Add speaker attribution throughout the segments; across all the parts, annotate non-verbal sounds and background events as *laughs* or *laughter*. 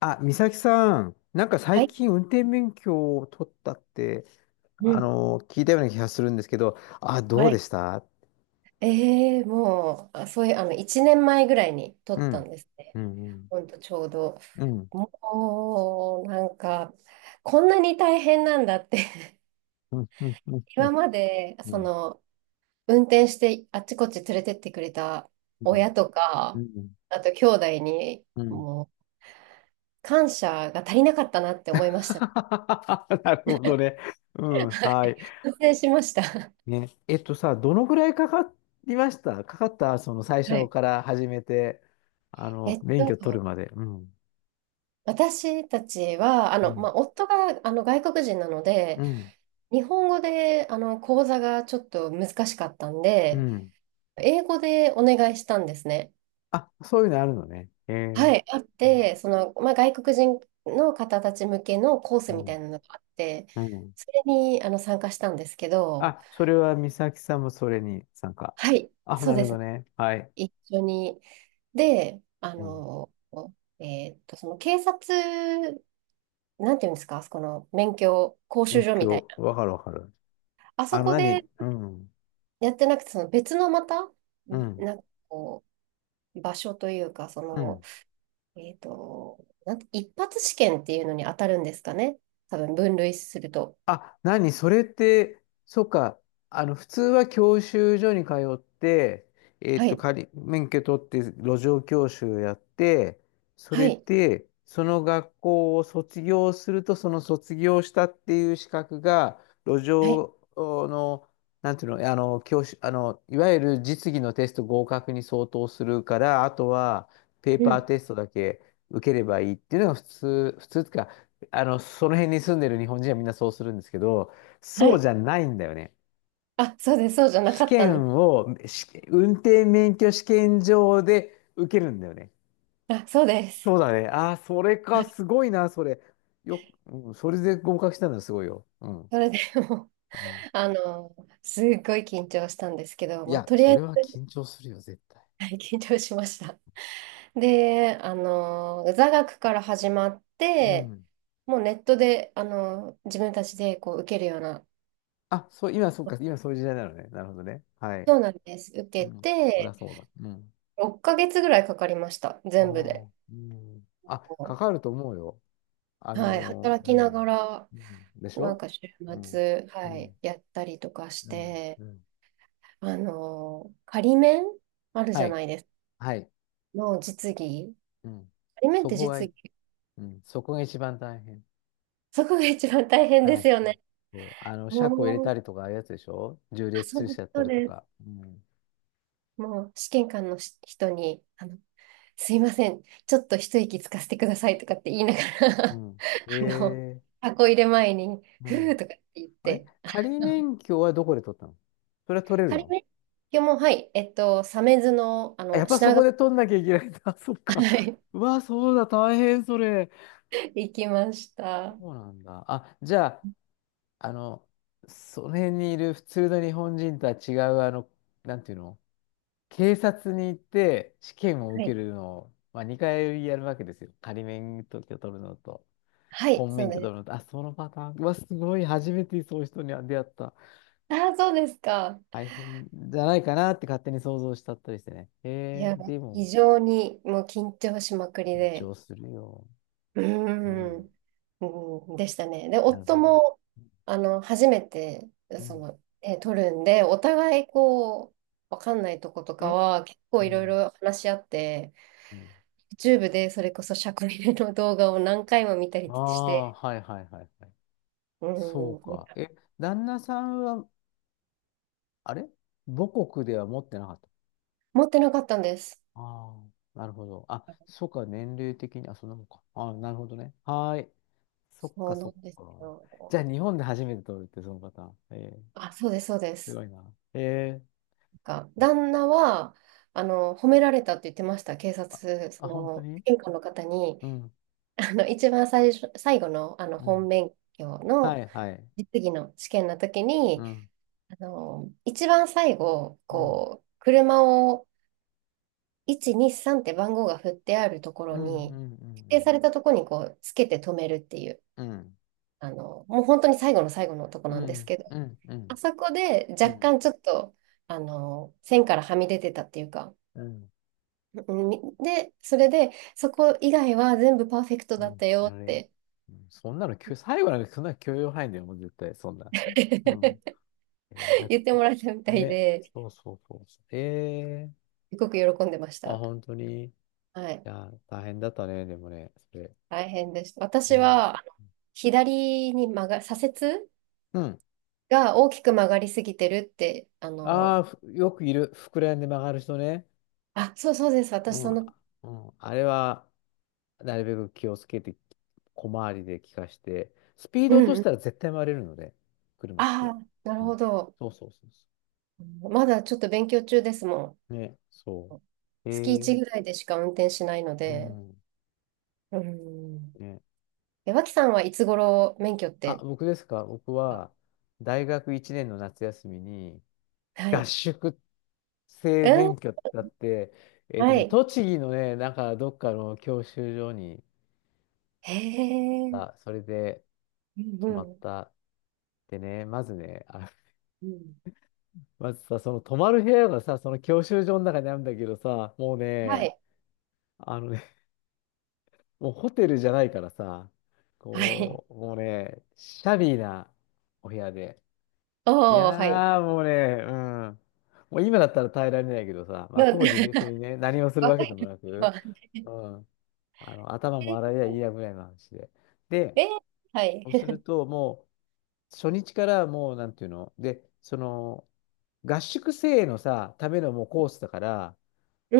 Speaker 1: あ、美咲さん、なんか
Speaker 2: は
Speaker 1: 最
Speaker 2: い。
Speaker 1: 近運転免許を取ったって、
Speaker 2: うん。
Speaker 1: 聞いたような気がするんですけど、あ、どう
Speaker 2: は
Speaker 1: で
Speaker 2: い。
Speaker 1: した？
Speaker 2: ええもう、あ、そういう、1年前ぐらいに撮
Speaker 1: う
Speaker 2: った
Speaker 1: ん。
Speaker 2: んですね。
Speaker 1: うん。
Speaker 2: ほんと、ちょうど。
Speaker 1: うん。
Speaker 2: もう、なんか、こんなに大変なんだって。
Speaker 1: うん。うん。
Speaker 2: *laughs*
Speaker 1: うん。
Speaker 2: 今まで、
Speaker 1: うん。
Speaker 2: 運転してあっちこっち連れてってくれた
Speaker 1: うん。
Speaker 2: 親と
Speaker 1: う
Speaker 2: か、
Speaker 1: ん。
Speaker 2: あと兄弟に、
Speaker 1: うん。
Speaker 2: もう、感謝が足りなかったなって思いました。
Speaker 1: *laughs* なるほどね。う
Speaker 2: *laughs*
Speaker 1: ん。
Speaker 2: は
Speaker 1: はい。
Speaker 2: い。反省しました。*laughs*
Speaker 1: ね。えっとさ、どのぐらいかかりましたかかったその最
Speaker 2: は
Speaker 1: 初
Speaker 2: い。
Speaker 1: から始めて、
Speaker 2: えっ
Speaker 1: 免
Speaker 2: と、
Speaker 1: 許取るまで。うん。
Speaker 2: 私たちは、
Speaker 1: うん。
Speaker 2: まあ、夫が、外国人なので、
Speaker 1: うん。
Speaker 2: 日本語で、講座がちょっと難しかったん
Speaker 1: う
Speaker 2: で、
Speaker 1: ん。
Speaker 2: 英語でお願いしたんですね。
Speaker 1: あ、そういうのあるのね。えー。
Speaker 2: はい、あっ
Speaker 1: うん。
Speaker 2: て、まあ、外国人の方たち向けのコース
Speaker 1: う
Speaker 2: みた
Speaker 1: ん
Speaker 2: いなのがあって、
Speaker 1: うん。
Speaker 2: それに、参加したんですけど、
Speaker 1: あ、それは美咲さんもそれに参加？
Speaker 2: はい、
Speaker 1: あ、
Speaker 2: そ
Speaker 1: な
Speaker 2: う
Speaker 1: る
Speaker 2: です
Speaker 1: ほど
Speaker 2: ね。
Speaker 1: ね。はい。
Speaker 2: 一緒に。で、
Speaker 1: うん。
Speaker 2: その警察、なんていうんですか、あそこの免許講習
Speaker 1: 勉
Speaker 2: 所みたい
Speaker 1: 強。
Speaker 2: な。
Speaker 1: わかるわかる。
Speaker 2: あそこで
Speaker 1: 何？うん。
Speaker 2: やってなくて、その別のまた、
Speaker 1: うん。
Speaker 2: なんかこう、場所というか、
Speaker 1: うん。
Speaker 2: なんて一発試験っていうのに当たるんですかね。多分分類すると。
Speaker 1: あ、何それって、そっか、普通は教習所に通って、
Speaker 2: はい、
Speaker 1: 免許取って路上教習やって、そ
Speaker 2: は
Speaker 1: れ
Speaker 2: い、
Speaker 1: で、その学校を卒業すると、その卒業したっていう資格が、路
Speaker 2: はい、
Speaker 1: 上の、なんていうの、教習、いわゆる実技のテスト合格に相当するから、あとは、ペー
Speaker 2: う
Speaker 1: パー
Speaker 2: ん、
Speaker 1: テストだけ受ければいいっていうのが普通、普通ってかその辺に住んでる日本人はみんなそうするんですけど、そ
Speaker 2: は
Speaker 1: う
Speaker 2: い。
Speaker 1: じゃないんだよね。
Speaker 2: あ、そうです、そうじゃな
Speaker 1: 試
Speaker 2: かったんで
Speaker 1: 験
Speaker 2: す。
Speaker 1: を、運転免許試験場で受けるんだよね。
Speaker 2: あ、そうです。
Speaker 1: そうだね。ああ、それ
Speaker 2: は
Speaker 1: か、
Speaker 2: い、
Speaker 1: すごいな、それ。うん、それで合格したのはすごいよ。うん。
Speaker 2: それでもう、
Speaker 1: うん。
Speaker 2: *laughs* あの、すっごい緊張したんですけど、
Speaker 1: い
Speaker 2: まあ、
Speaker 1: や、
Speaker 2: とりあ
Speaker 1: そ
Speaker 2: え
Speaker 1: れは
Speaker 2: ず、
Speaker 1: 緊張するよ、絶対。
Speaker 2: はい、緊張しました。で、座学から始まっ
Speaker 1: う
Speaker 2: て、
Speaker 1: ん。
Speaker 2: もうネットで、自分たちでこう受けるような、
Speaker 1: あ、そう、今、そうか、今そういう時代なのね。なるほどね。はい。
Speaker 2: そうなんです。受
Speaker 1: う
Speaker 2: け
Speaker 1: ん。そりゃ
Speaker 2: て、
Speaker 1: そうだ。うん。
Speaker 2: 6ヶ月ぐらいかかりました、
Speaker 1: あ
Speaker 2: 全部で。
Speaker 1: あ、うん。あ、かかると思うよ。
Speaker 2: はい、働
Speaker 1: う
Speaker 2: きなが
Speaker 1: ん。
Speaker 2: ら、
Speaker 1: うん。でし
Speaker 2: なん
Speaker 1: ょ？
Speaker 2: か週
Speaker 1: うん。
Speaker 2: 末、
Speaker 1: う
Speaker 2: はい、
Speaker 1: ん。
Speaker 2: やったりとかし
Speaker 1: うん。
Speaker 2: て、
Speaker 1: うん。
Speaker 2: 仮免あるじ
Speaker 1: は
Speaker 2: ゃ
Speaker 1: い。
Speaker 2: ないですか。
Speaker 1: はい。
Speaker 2: の実技。
Speaker 1: うん。
Speaker 2: 仮免っ
Speaker 1: そ
Speaker 2: て
Speaker 1: こが
Speaker 2: 実
Speaker 1: い、
Speaker 2: 技。
Speaker 1: うん。そこが一番大変。
Speaker 2: そこが一番大変で
Speaker 1: 大
Speaker 2: す
Speaker 1: 変。
Speaker 2: よね。
Speaker 1: そう。車庫入れ
Speaker 2: も
Speaker 1: た
Speaker 2: う、
Speaker 1: りとか、ああいうやつでしょ？縦
Speaker 2: あ、
Speaker 1: 列
Speaker 2: そう
Speaker 1: 駐
Speaker 2: です、
Speaker 1: 車やった
Speaker 2: そう
Speaker 1: りと
Speaker 2: です。
Speaker 1: か。うん。
Speaker 2: もう、試験官のし人に、すいません、ちょっと一息つかせてくださいとかって言いながら
Speaker 1: う
Speaker 2: *laughs* あの、
Speaker 1: ん。ええ、
Speaker 2: 箱入れ前に、
Speaker 1: う
Speaker 2: ふー
Speaker 1: ん。
Speaker 2: とかって言っ
Speaker 1: あれ
Speaker 2: て、
Speaker 1: 仮
Speaker 2: あの
Speaker 1: 免許はどこで取ったの？それは取れる
Speaker 2: 仮
Speaker 1: の？
Speaker 2: 今日も、はい、鮫洲の、
Speaker 1: あ、やっぱそ
Speaker 2: 品
Speaker 1: こ
Speaker 2: 川、
Speaker 1: で取んなきゃいけないんだ。*laughs* そっか。
Speaker 2: はい、
Speaker 1: うわ、そうだ、大変、それ。
Speaker 2: 行きました。は
Speaker 1: そうなんだ。あ、じゃあ、あの、その辺にいる普通の日本人とは違う、なんていうの、警察に行って試験を受
Speaker 2: い、
Speaker 1: けるのを、まあ、2回やるわけですよ。仮免許取るのと、
Speaker 2: はい、
Speaker 1: 本
Speaker 2: そう
Speaker 1: 免許
Speaker 2: で
Speaker 1: 取るの
Speaker 2: す。
Speaker 1: と、あ、そのパターン、うわ、すごい、初めてそういう人に出会った。
Speaker 2: ああ、そうですか。
Speaker 1: 大変じゃないかなって勝手に想像しちゃったりしてね。へ
Speaker 2: いや、
Speaker 1: え、でも、
Speaker 2: 非常にもう緊張しまくり
Speaker 1: 緊
Speaker 2: で、
Speaker 1: 張するよ。
Speaker 2: うー
Speaker 1: うん、
Speaker 2: ん、うん、でしたね。で、
Speaker 1: なる
Speaker 2: 夫
Speaker 1: ほど。
Speaker 2: も、初めて、
Speaker 1: うん。
Speaker 2: 取るんで、お互い、こう、わかんないとことか
Speaker 1: え、
Speaker 2: は、結
Speaker 1: う
Speaker 2: 構いろい
Speaker 1: ん。
Speaker 2: ろ話し合って、
Speaker 1: うん。
Speaker 2: YouTube でそれこそ社会の動画を何回も見た
Speaker 1: あ
Speaker 2: りし
Speaker 1: あ、
Speaker 2: て、
Speaker 1: はいはいはいはい。
Speaker 2: う
Speaker 1: そう
Speaker 2: ん、
Speaker 1: か。え、旦那さんは、あれ母国では持ってなかった？
Speaker 2: 持ってなかったんです。
Speaker 1: ああ、なるほど。あ、そっか、年齢的に、あ、そんなもんか。ああ、なるほどね。はーい。そっ
Speaker 2: そ
Speaker 1: か、
Speaker 2: う
Speaker 1: そ
Speaker 2: な
Speaker 1: っ
Speaker 2: んです
Speaker 1: か。
Speaker 2: よ。
Speaker 1: じゃあ、日本で初めて取るって、そのパターン。ええ、
Speaker 2: あ、そうです、そうで
Speaker 1: す
Speaker 2: す。
Speaker 1: ごいな。え
Speaker 2: なんか、
Speaker 1: ー、
Speaker 2: 旦那は、褒められたって言ってました。警
Speaker 1: あ、
Speaker 2: 察、そ
Speaker 1: あ、本当
Speaker 2: の、
Speaker 1: に？
Speaker 2: 玄関の方に、
Speaker 1: うん、
Speaker 2: 一番最初、最後の、
Speaker 1: う
Speaker 2: 本
Speaker 1: ん。
Speaker 2: 免許
Speaker 1: は
Speaker 2: の
Speaker 1: い、はい。
Speaker 2: 実技の試験の時
Speaker 1: う
Speaker 2: に、
Speaker 1: ん、
Speaker 2: 一番最後、
Speaker 1: うん、
Speaker 2: こう、車を1、2、3って番号が振ってあるところ
Speaker 1: うん、うん、う
Speaker 2: に、指定され
Speaker 1: ん、
Speaker 2: たところに、こう、つけて止めるっていう、
Speaker 1: うん、
Speaker 2: もう本当に最後の最後のとこ
Speaker 1: う
Speaker 2: なんです
Speaker 1: ん、
Speaker 2: けど、
Speaker 1: うん、うん、う
Speaker 2: あ
Speaker 1: ん、
Speaker 2: そこで
Speaker 1: うん、う
Speaker 2: 若
Speaker 1: ん、
Speaker 2: 干ちょっと、線からはみ出てたっていうか、
Speaker 1: うん、
Speaker 2: うんみで、それで、そこ以外は全部パーフェクト
Speaker 1: う
Speaker 2: だっ
Speaker 1: ん、
Speaker 2: たよっ
Speaker 1: やれ。
Speaker 2: て
Speaker 1: うん、そんなのきゅ、最後なんかそんな許容範囲だよ、もう絶対、そんな。うん。
Speaker 2: *laughs*
Speaker 1: えー、だっ
Speaker 2: 言って
Speaker 1: て。
Speaker 2: もらえたみたい
Speaker 1: ね、
Speaker 2: で、
Speaker 1: そうそうそうそう。え
Speaker 2: すごく喜んでまし
Speaker 1: ー、あ、
Speaker 2: た。
Speaker 1: 本当に。い
Speaker 2: はい。
Speaker 1: や、大変だったね、でもね、それ、
Speaker 2: 大変でした。私
Speaker 1: 思う。
Speaker 2: は、左に曲が、左折
Speaker 1: うん。
Speaker 2: が大きく曲がりすぎてるって、
Speaker 1: ああ、よくいる。膨らんで曲がる人ね。
Speaker 2: あ、そうそうです。
Speaker 1: う
Speaker 2: 私、
Speaker 1: ん。
Speaker 2: その、
Speaker 1: うん。あれは、なるべく気をつけて、小回りで効かして、スピー
Speaker 2: う
Speaker 1: ド落と
Speaker 2: ん
Speaker 1: し
Speaker 2: う
Speaker 1: た
Speaker 2: ん。
Speaker 1: ら絶対回れるので、車って。
Speaker 2: ああ、な
Speaker 1: う
Speaker 2: る
Speaker 1: ん。
Speaker 2: ほど。
Speaker 1: そうそうそうそ
Speaker 2: まだちょっと勉強中ですもん。
Speaker 1: う。ね、そう。え
Speaker 2: 月1
Speaker 1: ー、
Speaker 2: ぐらいでしか運転しないの
Speaker 1: う
Speaker 2: で、
Speaker 1: ん。
Speaker 2: うん。
Speaker 1: ね。
Speaker 2: え、脇さんはいつ頃免許っ
Speaker 1: あ、
Speaker 2: て、
Speaker 1: 僕ですか？僕
Speaker 2: あ、
Speaker 1: は、大学1年の夏休みに、
Speaker 2: は
Speaker 1: 合
Speaker 2: い。
Speaker 1: 宿
Speaker 2: う
Speaker 1: 生
Speaker 2: ん、
Speaker 1: 免許だって、
Speaker 2: はい。
Speaker 1: 栃木のね、なんかどっかの教習所に、
Speaker 2: へえ。うん
Speaker 1: あ、それで
Speaker 2: う
Speaker 1: 泊まっ
Speaker 2: ん。
Speaker 1: た。でね、まずね、あ、
Speaker 2: うん。
Speaker 1: まずさ、その泊まる部屋がさ、その教習所の中にあるんだけどさ、もう
Speaker 2: は
Speaker 1: ね、
Speaker 2: い。
Speaker 1: あのね、もうホテルじゃないからさ、
Speaker 2: はい。
Speaker 1: こう、もうね、シャビーなお部屋で、い
Speaker 2: おー、はい。
Speaker 1: やー、もうね、うん。もう今だったら耐えられないけどさ、まあ
Speaker 2: な
Speaker 1: 当時
Speaker 2: *laughs*
Speaker 1: 別にね、何をするわ
Speaker 2: 若
Speaker 1: けで
Speaker 2: い
Speaker 1: も
Speaker 2: 時
Speaker 1: なく、
Speaker 2: は。
Speaker 1: うん。頭も洗え
Speaker 2: え
Speaker 1: りゃいいやぐらいの話で。
Speaker 2: ー、
Speaker 1: で、
Speaker 2: え、はい。
Speaker 1: そうするともう、初日からもう、なんていうので、その、合宿生のさ、ためのもうコースだから、
Speaker 2: う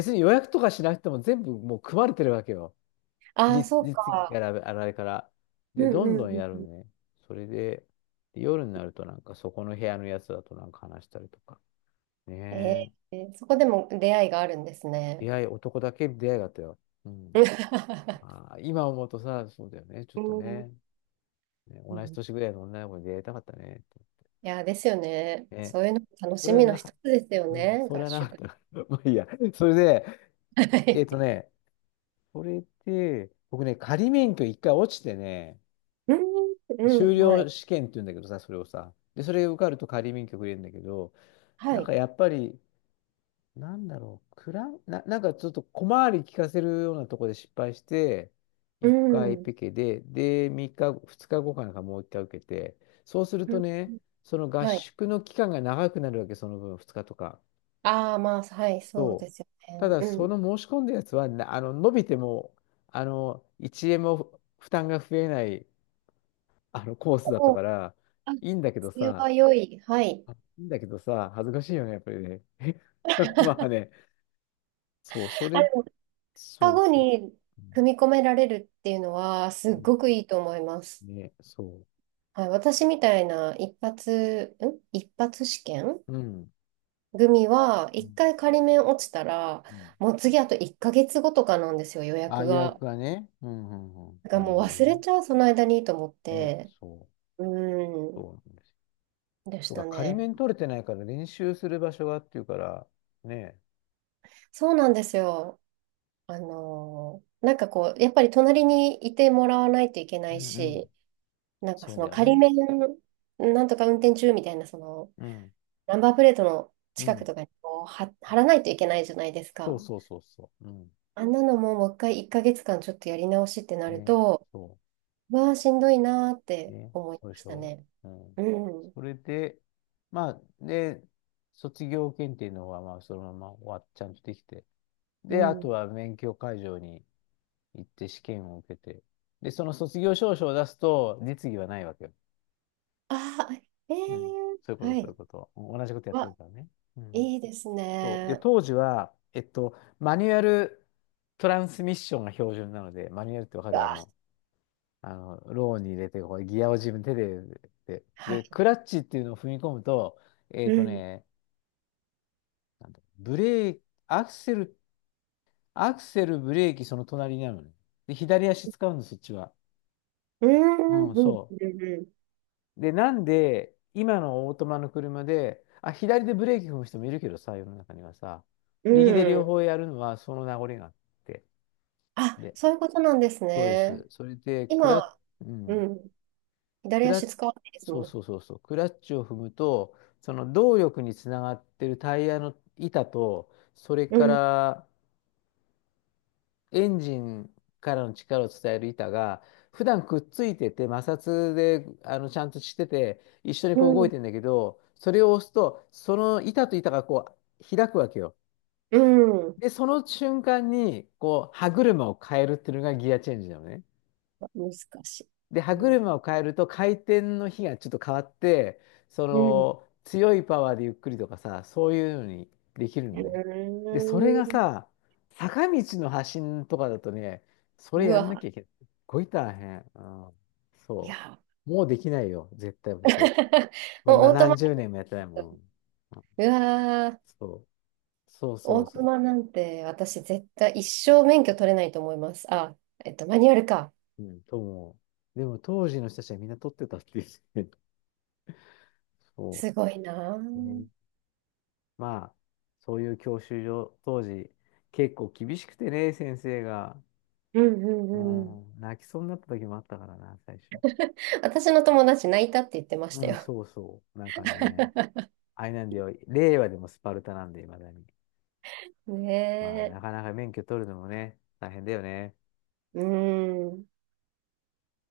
Speaker 2: ん。
Speaker 1: に予約とかしなくても全部もう組まれてるわけよ。
Speaker 2: ああ、
Speaker 1: 実、
Speaker 2: そう
Speaker 1: 実技か
Speaker 2: か。
Speaker 1: ら、あれから。
Speaker 2: う
Speaker 1: で、ど
Speaker 2: ん
Speaker 1: ん
Speaker 2: う
Speaker 1: ど
Speaker 2: ん
Speaker 1: ん
Speaker 2: う
Speaker 1: や
Speaker 2: ん
Speaker 1: る
Speaker 2: う
Speaker 1: ね。それで、で夜になるとなんかそこの部屋のやつだとなんか話したりとか。
Speaker 2: ん。
Speaker 1: ね
Speaker 2: え
Speaker 1: え。
Speaker 2: ー、そこでも出会いがあるんです
Speaker 1: 出
Speaker 2: ね。
Speaker 1: 会い、男だけ出会いだったよ。うん。
Speaker 2: *laughs*
Speaker 1: あー、今思うとさ、そうだよね。ちょっ
Speaker 2: う
Speaker 1: と
Speaker 2: ん
Speaker 1: ね。ね、
Speaker 2: う
Speaker 1: 同じ
Speaker 2: ん。
Speaker 1: 年ぐらいの女の子に出会いたかったね。
Speaker 2: いやー、ですよね。
Speaker 1: ね。
Speaker 2: そういうのも楽
Speaker 1: そ
Speaker 2: し
Speaker 1: れは
Speaker 2: みの
Speaker 1: なかっ
Speaker 2: 一つですよ
Speaker 1: た。うん、
Speaker 2: ね、
Speaker 1: それ
Speaker 2: 合
Speaker 1: はなかっ
Speaker 2: 宿。
Speaker 1: たな。*laughs* まあいいや。それで、
Speaker 2: *laughs* は
Speaker 1: えっと
Speaker 2: い。
Speaker 1: ね、それで、僕ね、仮免許一回落ちてね、
Speaker 2: うん、う
Speaker 1: 修
Speaker 2: ん、は
Speaker 1: 了
Speaker 2: い。
Speaker 1: 試験って言うんだけどさ、それをさ。で、それ受かると仮免許くれるんだけど、
Speaker 2: は
Speaker 1: なんか
Speaker 2: い。
Speaker 1: やっぱり、なんだろう、クラン、なんかちょっと小回り利かせるようなところで失敗して、
Speaker 2: う
Speaker 1: 1回
Speaker 2: ん、
Speaker 1: ペケで、で、3日、2日後かなんかもう1回受けて、そうす
Speaker 2: *laughs*
Speaker 1: る
Speaker 2: う
Speaker 1: と
Speaker 2: ん、
Speaker 1: ね、その合
Speaker 2: はい。
Speaker 1: 宿の期間が長くなるわけ、その分、2日とか。
Speaker 2: ああ、まあ、はい、そうで
Speaker 1: そう。
Speaker 2: すよ
Speaker 1: た
Speaker 2: ね。
Speaker 1: だ、
Speaker 2: う
Speaker 1: そ
Speaker 2: ん。
Speaker 1: の申し込んだやつはな、伸びても、1円も負担が増えない、コースだった
Speaker 2: おー、
Speaker 1: から、
Speaker 2: あ、
Speaker 1: いいんだけど
Speaker 2: それ
Speaker 1: さ、
Speaker 2: は良い。はい。
Speaker 1: あいいんだけどさ、恥ずかしいよね、やっぱりね。*laughs* まあね、そう、そ
Speaker 2: あ
Speaker 1: れ
Speaker 2: の、カ
Speaker 1: そう
Speaker 2: ゴ
Speaker 1: そうそ
Speaker 2: に
Speaker 1: う、う。
Speaker 2: 組み込められるっていうのは、す
Speaker 1: う
Speaker 2: っ
Speaker 1: ん、
Speaker 2: ごくいいと思います。
Speaker 1: ね、そ
Speaker 2: はい、私みたいな一発、ん一発試験
Speaker 1: う。うん。ん、
Speaker 2: 組は、
Speaker 1: う
Speaker 2: 一
Speaker 1: ん、
Speaker 2: 回仮免落ちたら、
Speaker 1: うん、
Speaker 2: もう次あと1ヶ月後とかなんですよ、予
Speaker 1: あ、
Speaker 2: 約
Speaker 1: 予
Speaker 2: が。
Speaker 1: 約がね。うんうんうん。
Speaker 2: だか
Speaker 1: な
Speaker 2: ら
Speaker 1: る
Speaker 2: もう
Speaker 1: ほど
Speaker 2: 忘
Speaker 1: ね。
Speaker 2: れちゃう、その間にと思っ
Speaker 1: ね、
Speaker 2: て、
Speaker 1: そう。
Speaker 2: うー
Speaker 1: そ
Speaker 2: ん、
Speaker 1: うなんですよ。
Speaker 2: でし
Speaker 1: そう
Speaker 2: た
Speaker 1: か、仮
Speaker 2: ね。
Speaker 1: 免取れてないから練習する場所がっていうから、ね。
Speaker 2: そうなんですよ。なんかこう、やっぱり隣にいてもらわないといけな
Speaker 1: う
Speaker 2: い
Speaker 1: んうん。
Speaker 2: し、なんか
Speaker 1: そう
Speaker 2: そ
Speaker 1: だ
Speaker 2: の
Speaker 1: よ
Speaker 2: 仮
Speaker 1: ね。
Speaker 2: 免、なんとか運転中みたいな、その、
Speaker 1: うん。
Speaker 2: ナンバープレートの
Speaker 1: う
Speaker 2: 近く
Speaker 1: ん。
Speaker 2: とかにこうは貼らないといけないじゃないです
Speaker 1: そう
Speaker 2: か。
Speaker 1: そうそうそう。うん。
Speaker 2: あんなのももう一回1ヶ月間ちょっとやり直しってなる
Speaker 1: ね。
Speaker 2: と、
Speaker 1: そ
Speaker 2: うわあ、しんどいなーっ
Speaker 1: う。
Speaker 2: て
Speaker 1: ね。
Speaker 2: 思い
Speaker 1: そう
Speaker 2: ま
Speaker 1: で
Speaker 2: し
Speaker 1: し
Speaker 2: た
Speaker 1: ょ？
Speaker 2: ね。
Speaker 1: うん。
Speaker 2: うん。
Speaker 1: それで、まあ、で、卒業検定の方は、まあ、そのまま終わっちゃんとできて、
Speaker 2: う
Speaker 1: で、あと
Speaker 2: ん。
Speaker 1: は免許会場に行って試験を受けて。で、その卒業証書を出すと、実技はないわけよ。
Speaker 2: ああ、ええ
Speaker 1: うん。そういう
Speaker 2: ー、
Speaker 1: こと、
Speaker 2: は
Speaker 1: そういう
Speaker 2: い。
Speaker 1: こと。同じことやってる
Speaker 2: わ、
Speaker 1: からね。うん。
Speaker 2: いいです
Speaker 1: そう。で、
Speaker 2: ね。
Speaker 1: 当時は、マニュアルトランスミッションが標準なので、マニュアルってわか
Speaker 2: う
Speaker 1: る？
Speaker 2: わ、
Speaker 1: ローに入れて、こうギアを自分手で、で、
Speaker 2: はい。
Speaker 1: で、クラッチっていうのを踏み込むと、えっ
Speaker 2: う
Speaker 1: と
Speaker 2: ん。
Speaker 1: ね、なんだ、ブレーキ、アクセル、アクセル、ブレーキ、その隣になるのね。で、左足使うんです、そっちは。
Speaker 2: うん、
Speaker 1: うん、
Speaker 2: うん、
Speaker 1: そ
Speaker 2: うん、
Speaker 1: う。で、なんで、今のオートマの車で、あ、左でブレーキ踏む人もいるけどさ、世の中にはさ、
Speaker 2: う
Speaker 1: 右で両
Speaker 2: ん。
Speaker 1: 方やるのはその名残があって。
Speaker 2: あ、
Speaker 1: で、
Speaker 2: そういうことなんです
Speaker 1: そうで
Speaker 2: ね。
Speaker 1: す。それで、ク
Speaker 2: 今、
Speaker 1: ラッ、う
Speaker 2: う
Speaker 1: ん、
Speaker 2: ん。
Speaker 1: ク
Speaker 2: 左
Speaker 1: ラ
Speaker 2: 足
Speaker 1: ッ、
Speaker 2: 使わないです
Speaker 1: そう
Speaker 2: も
Speaker 1: そうそうそう、クラッチを踏むと、その動力につながってるタイヤの板と、それ
Speaker 2: ん。う
Speaker 1: か
Speaker 2: ん、
Speaker 1: ら、エンジンからの力を伝える板が、普段くっついてて、摩擦で、ちゃんとしてて、一緒に
Speaker 2: う
Speaker 1: こう動い
Speaker 2: ん、
Speaker 1: てんだけど、それを押すと、その板と板がこう、開くわけよ。
Speaker 2: うん。
Speaker 1: で、その瞬間に、こう、歯車を変えるっていうのがギアチェンジなのね。
Speaker 2: 難しい。
Speaker 1: で、
Speaker 2: う
Speaker 1: 歯
Speaker 2: ん、
Speaker 1: 車を変えると回転の比がちょっと変わって、そ
Speaker 2: うん。う
Speaker 1: の強いパワーでゆっくりとかさ、そういうのにできる
Speaker 2: ー
Speaker 1: のね。で、それが
Speaker 2: ん、
Speaker 1: さ、坂道の発進とかだとね、それ
Speaker 2: う
Speaker 1: やんなきゃ
Speaker 2: わ、
Speaker 1: いけない。すっごい大変。うん、
Speaker 2: い
Speaker 1: そ
Speaker 2: や。
Speaker 1: う。もうできないよ、絶対僕。
Speaker 2: *laughs*
Speaker 1: もう
Speaker 2: もうオート
Speaker 1: 何
Speaker 2: マ、
Speaker 1: 十年もやってないもん。うん、
Speaker 2: うわー、
Speaker 1: そう。そうそ
Speaker 2: オ
Speaker 1: う
Speaker 2: ート
Speaker 1: そ
Speaker 2: マなんて私絶対一生免許取れないと思います。あ、マニュアルか。
Speaker 1: う。うん、と思う。でも当時の人たちはみんな撮ってたっていう。*laughs* そ
Speaker 2: すごいなー。う
Speaker 1: う。ね、
Speaker 2: ん
Speaker 1: まあ、そういう教習所、当時、結構厳しくてね、先生が。
Speaker 2: う
Speaker 1: う
Speaker 2: んうん。
Speaker 1: ん、泣きそうになった時もあったからな、最初。
Speaker 2: 私の友達泣いたって言ってまし
Speaker 1: う
Speaker 2: た
Speaker 1: ん、
Speaker 2: よ。
Speaker 1: そうそう。なんかね、
Speaker 2: *laughs*
Speaker 1: あれなんだよ、令和でもスパルタなんで、いまだに。まあ、
Speaker 2: ね
Speaker 1: なか
Speaker 2: え。
Speaker 1: なか免許取るのもね、大変だよね。
Speaker 2: うーん。